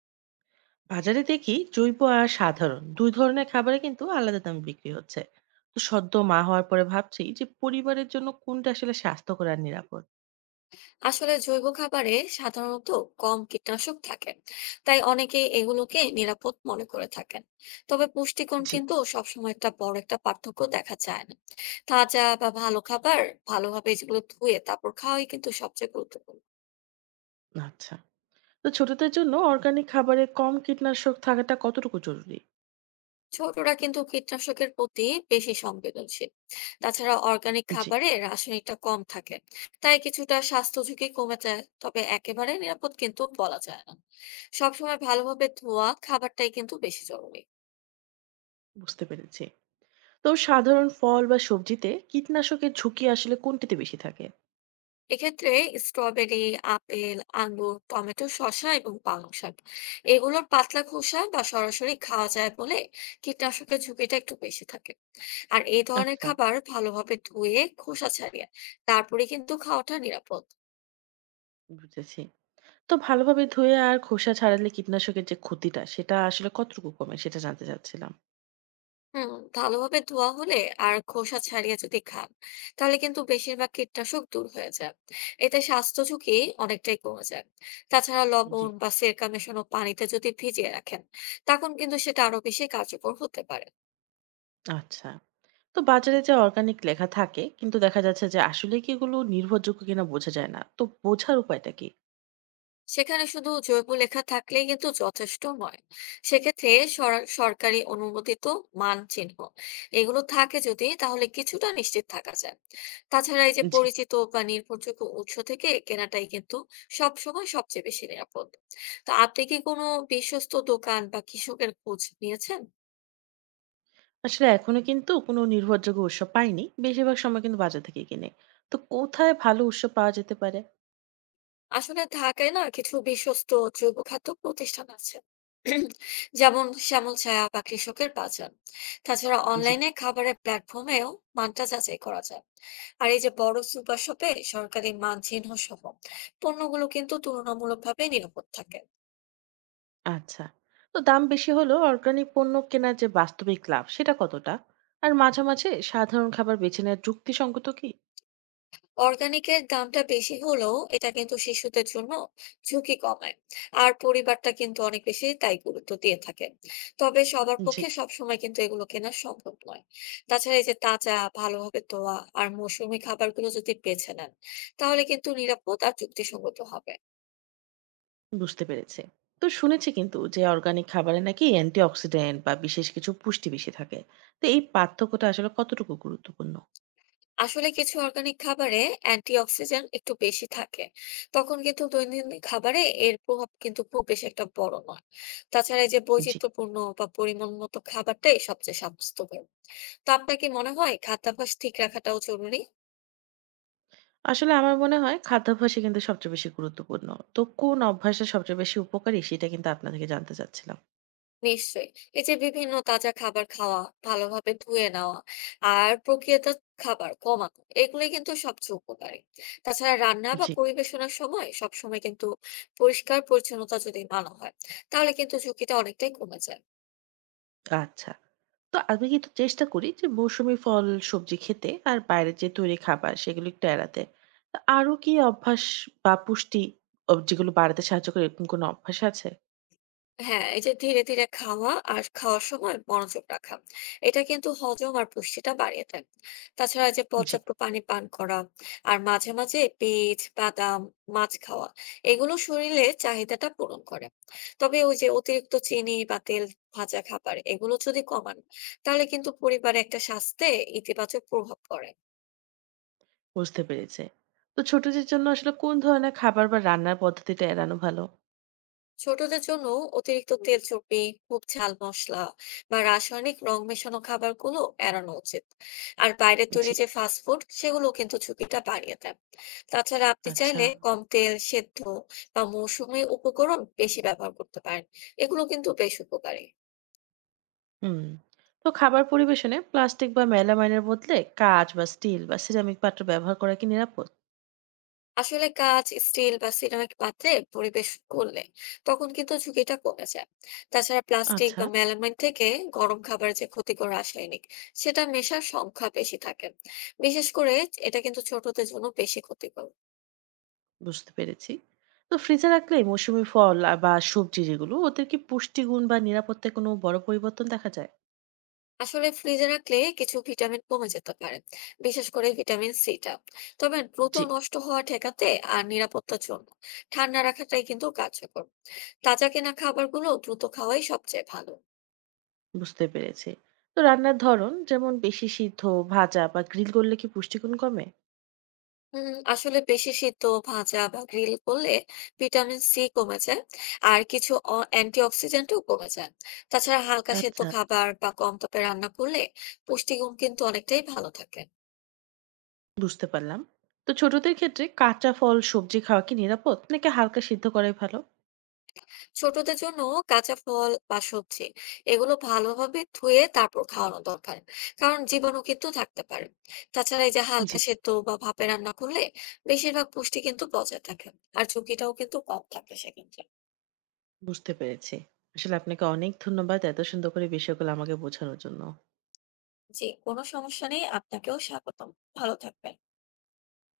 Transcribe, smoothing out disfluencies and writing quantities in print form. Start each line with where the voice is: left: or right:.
right: বাজারে দেখি জৈব আর সাধারণ দুই ধরনের খাবারে কিন্তু আলাদা দামে বিক্রি হচ্ছে। তো সদ্য মা হওয়ার পরে ভাবছি যে পরিবারের জন্য কোনটা আসলে স্বাস্থ্যকর আর নিরাপদ।
left: আসলে জৈব খাবারে সাধারণত কম কীটনাশক থাকে, তাই অনেকেই এগুলোকে নিরাপদ মনে করে থাকেন। তবে পুষ্টিগুণ
right: জি।
left: কিন্তু সবসময় একটা বড় পার্থক্য দেখা যায় না। তাজা বা ভালো খাবার ভালোভাবে যেগুলো ধুয়ে তারপর খাওয়াই কিন্তু সবচেয়ে গুরুত্বপূর্ণ।
right: আচ্ছা। তো ছোটদের জন্য অর্গানিক খাবারে কম কীটনাশক থাকাটা কতটুকু জরুরি?
left: ছোটরা কিন্তু কীটনাশকের প্রতি বেশি সংবেদনশীল। তাছাড়া অর্গানিক
right: জি।
left: খাবারে রাসায়নিকটা কম থাকে, তাই কিছুটা স্বাস্থ্য ঝুঁকি কমে যায়। তবে একেবারে নিরাপদ কিন্তু বলা যায় না। সবসময় ভালোভাবে ধোয়া খাবারটাই কিন্তু বেশি জরুরি।
right: বুঝতে পেরেছি। তো সাধারণ ফল বা সবজিতে কীটনাশকের ঝুঁকি আসলে কোনটিতে বেশি থাকে?
left: এক্ষেত্রে স্ট্রবেরি, আপেল, আঙ্গুর, টমেটো, শসা এবং পালং শাক, এগুলোর পাতলা খোসা বা সরাসরি খাওয়া যায় বলে কীটনাশকের ঝুঁকিটা একটু বেশি থাকে। আর এই ধরনের
right: আচ্ছা।
left: খাবার ভালোভাবে ধুয়ে খোসা ছাড়িয়ে তারপরে কিন্তু খাওয়াটা নিরাপদ।
right: বুঝেছি। তো ভালোভাবে ধুয়ে আর খোসা ছাড়ালে কীটনাশকের যে ক্ষতিটা সেটা আসলে কতটুকু কমে সেটা জানতে চাচ্ছিলাম।
left: হুম, ভালোভাবে ধোয়া হলে আর খোসা ছাড়িয়ে যদি খান, তাহলে কিন্তু বেশিরভাগ কীটনাশক দূর হয়ে যায়। এতে স্বাস্থ্য ঝুঁকি অনেকটাই কমে যায়। তাছাড়া
right: জি।
left: লবণ বা সিরকা মেশানো পানিতে যদি ভিজিয়ে রাখেন, তখন কিন্তু সেটা আরো বেশি কার্যকর হতে পারে।
right: আচ্ছা। তো বাজারে যে অর্গানিক লেখা থাকে কিন্তু দেখা যাচ্ছে যে আসলে কি এগুলো নির্ভরযোগ্য কিনা বোঝা যায় না, তো বোঝার উপায়টা কি?
left: সেখানে শুধু জৈব লেখা থাকলেই কিন্তু যথেষ্ট নয়। সেক্ষেত্রে সরকারি অনুমোদিত মান চিহ্ন এগুলো থাকে যদি, তাহলে কিছুটা নিশ্চিত থাকা যায়। তাছাড়া এই যে
right: জি।
left: পরিচিত বা নির্ভরযোগ্য উৎস থেকে কেনাটাই কিন্তু সবসময় সবচেয়ে বেশি নিরাপদ। তো আপনি কি কোনো বিশ্বস্ত দোকান বা কৃষকের খোঁজ নিয়েছেন?
right: আসলে এখনো কিন্তু কোনো নির্ভরযোগ্য উৎস পাইনি, বেশিরভাগ সময় কিন্তু বাজার থেকে কিনে। তো কোথায় ভালো উৎস পাওয়া যেতে পারে?
left: আসলে ঢাকায় না কিছু বিশ্বস্ত জৈব খাদ্য প্রতিষ্ঠান আছে। যেমন শ্যামল ছায়া বা কৃষকের বাজার। তাছাড়া
right: জি।
left: অনলাইনে খাবারের প্ল্যাটফর্মেও মানটা যাচাই করা যায়। আর এই যে বড় সুপার শপে সরকারি মান চিহ্ন সহ পণ্যগুলো কিন্তু তুলনামূলকভাবে নিরাপদ থাকে।
right: আচ্ছা। তো দাম বেশি হলো অর্গানিক পণ্য কেনার যে বাস্তবিক লাভ সেটা কতটা? আর মাঝামাঝি সাধারণ খাবার বেছে নেওয়ার যুক্তিসঙ্গত কি?
left: অর্গানিকের দামটা বেশি হলেও এটা কিন্তু শিশুদের জন্য ঝুঁকি কমায়। আর পরিবারটা কিন্তু অনেক বেশি তাই গুরুত্ব দিয়ে থাকে। তবে সবার
right: জি।
left: পক্ষে সবসময় কিন্তু এগুলো কেনা সম্ভব নয়। তাছাড়া এই যে তাজা, ভালোভাবে ধোয়া আর মৌসুমী খাবারগুলো যদি বেছে নেন, তাহলে কিন্তু নিরাপদ আর যুক্তিসঙ্গত হবে।
right: বুঝতে পেরেছি। তো শুনেছি কিন্তু যে অর্গানিক খাবারে নাকি অ্যান্টিঅক্সিডেন্ট বা বিশেষ কিছু পুষ্টি বেশি থাকে। তো এই পার্থক্যটা আসলে কতটুকু গুরুত্বপূর্ণ?
left: আসলে কিছু অর্গানিক খাবারে অ্যান্টি অক্সিডেন্ট একটু বেশি থাকে, তখন কিন্তু দৈনন্দিন খাবারে এর প্রভাব কিন্তু খুব বেশি একটা বড় নয়। তাছাড়া এই যে
right: জি।
left: বৈচিত্র্যপূর্ণ বা পরিমাণ মতো খাবারটাই সবচেয়ে স্বাস্থ্যকর। তো আপনার কি মনে হয় খাদ্যাভ্যাস ঠিক রাখাটাও জরুরি?
right: আসলে আমার মনে হয় খাদ্যাভ্যাসই কিন্তু সবচেয়ে বেশি গুরুত্বপূর্ণ। তো কোন অভ্যাসটা সবচেয়ে বেশি উপকারী সেটা কিন্তু আপনার থেকে জানতে চাচ্ছিলাম।
left: নিশ্চয়ই। এই যে বিভিন্ন তাজা খাবার খাওয়া, ভালোভাবে ধুয়ে নেওয়া আর প্রক্রিয়াজাত খাবার কমানো, এগুলোই কিন্তু সবচেয়ে উপকারী। তাছাড়া রান্না বা
right: জি।
left: পরিবেশনার সময় সবসময় কিন্তু পরিষ্কার পরিচ্ছন্নতা যদি মানা হয়, তাহলে কিন্তু ঝুঁকিটা অনেকটাই কমে যায়।
right: আচ্ছা। তো আমি কিন্তু চেষ্টা করি যে মৌসুমী ফল সবজি খেতে আর বাইরের যে তৈরি খাবার সেগুলো একটু এড়াতে। তো আরো কি অভ্যাস বা পুষ্টি ও যেগুলো বাড়াতে সাহায্য করে এরকম কোনো অভ্যাস আছে?
left: হ্যাঁ, এই যে ধীরে ধীরে খাওয়া আর খাওয়ার সময় মনোযোগ রাখা, এটা কিন্তু হজম আর পুষ্টিটা বাড়িয়ে দেয়। তাছাড়া এই যে
right: জি।
left: পর্যাপ্ত পানি পান করা আর মাঝে মাঝে বীজ, বাদাম, মাছ খাওয়া, এগুলো শরীরে চাহিদাটা পূরণ করে। তবে ওই যে অতিরিক্ত চিনি বা তেল ভাজা খাবার এগুলো যদি কমান, তাহলে কিন্তু পরিবারে একটা স্বাস্থ্যে ইতিবাচক প্রভাব পড়ে।
right: বুঝতে পেরেছি। তো ছোটদের জন্য আসলে কোন ধরনের খাবার বা রান্নার পদ্ধতিটা এড়ানো ভালো?
left: ছোটদের জন্য অতিরিক্ত তেল চর্বি, খুব ঝাল মশলা বা রাসায়নিক রং মেশানো খাবার গুলো এড়ানো উচিত। আর বাইরের তৈরি
right: জি,
left: যে ফাস্ট ফুড সেগুলো কিন্তু ঝুঁকিটা বাড়িয়ে দেয়। তাছাড়া আপনি
right: আচ্ছা।
left: চাইলে কম তেল সেদ্ধ বা মৌসুমী উপকরণ বেশি ব্যবহার করতে পারেন, এগুলো কিন্তু বেশ উপকারী।
right: হুম। তো খাবার পরিবেশনে প্লাস্টিক বা মেলামাইনের বদলে কাঁচ বা স্টিল বা সিরামিক পাত্র ব্যবহার করা কি নিরাপদ?
left: আসলে কাঁচ, স্টিল বা সিরামিক পাত্রে পরিবেশ করলে তখন কিন্তু ঝুঁকিটা কমে যায়। তাছাড়া প্লাস্টিক
right: আচ্ছা,
left: বা মেলামাইন থেকে গরম খাবারের যে ক্ষতিকর রাসায়নিক সেটা মেশার সংখ্যা বেশি থাকে। বিশেষ করে এটা কিন্তু ছোটদের জন্য বেশি ক্ষতিকর।
right: বুঝতে পেরেছি। তো ফ্রিজে রাখলে মৌসুমী ফল বা সবজি যেগুলো ওদের কি পুষ্টিগুণ বা নিরাপত্তায় কোনো বড় পরিবর্তন দেখা যায়?
left: আসলে ফ্রিজে রাখলে কিছু ভিটামিন কমে যেতে পারে, বিশেষ করে ভিটামিন সিটা। তবে দ্রুত
right: জি,
left: নষ্ট হওয়া ঠেকাতে আর নিরাপত্তার জন্য ঠান্ডা রাখাটাই কিন্তু কার্যকর। তাজা কেনা খাবারগুলো দ্রুত খাওয়াই সবচেয়ে ভালো।
right: বুঝতে পেরেছি। তো রান্নার ধরন যেমন বেশি সিদ্ধ, ভাজা বা গ্রিল করলে কি পুষ্টিগুণ কমে?
left: আসলে বেশি সিদ্ধ, ভাজা বা গ্রিল করলে ভিটামিন সি কমে যায়, আর কিছু অ্যান্টিঅক্সিডেন্টও কমে যায়। তাছাড়া হালকা সেদ্ধ
right: আচ্ছা।
left: খাবার বা কম তাপে রান্না করলে পুষ্টিগুণ কিন্তু অনেকটাই ভালো থাকে।
right: বুঝতে পারলাম। তো ছোটদের ক্ষেত্রে কাঁচা ফল, সবজি খাওয়া কি নিরাপদ? নাকি হালকা সিদ্ধ করাই ভালো?
left: ছোটদের জন্য কাঁচা ফল বা সবজি, এগুলো ভালোভাবে ধুয়ে তারপর খাওয়ানো দরকার, কারণ জীবাণু কিন্তু থাকতে পারে। তাছাড়া এই যে
right: জি।
left: হালকা সেদ্ধ বা ভাপে রান্না করলে বেশিরভাগ পুষ্টি কিন্তু বজায় থাকে, আর ঝুঁকিটাও কিন্তু কম থাকে সেক্ষেত্রে।
right: বুঝতে পেরেছি। আসলে আপনাকে অনেক ধন্যবাদ এত সুন্দর করে বিষয়গুলো আমাকে বোঝানোর জন্য।
left: জি, কোনো সমস্যা নেই। আপনাকেও স্বাগতম। ভালো থাকবেন।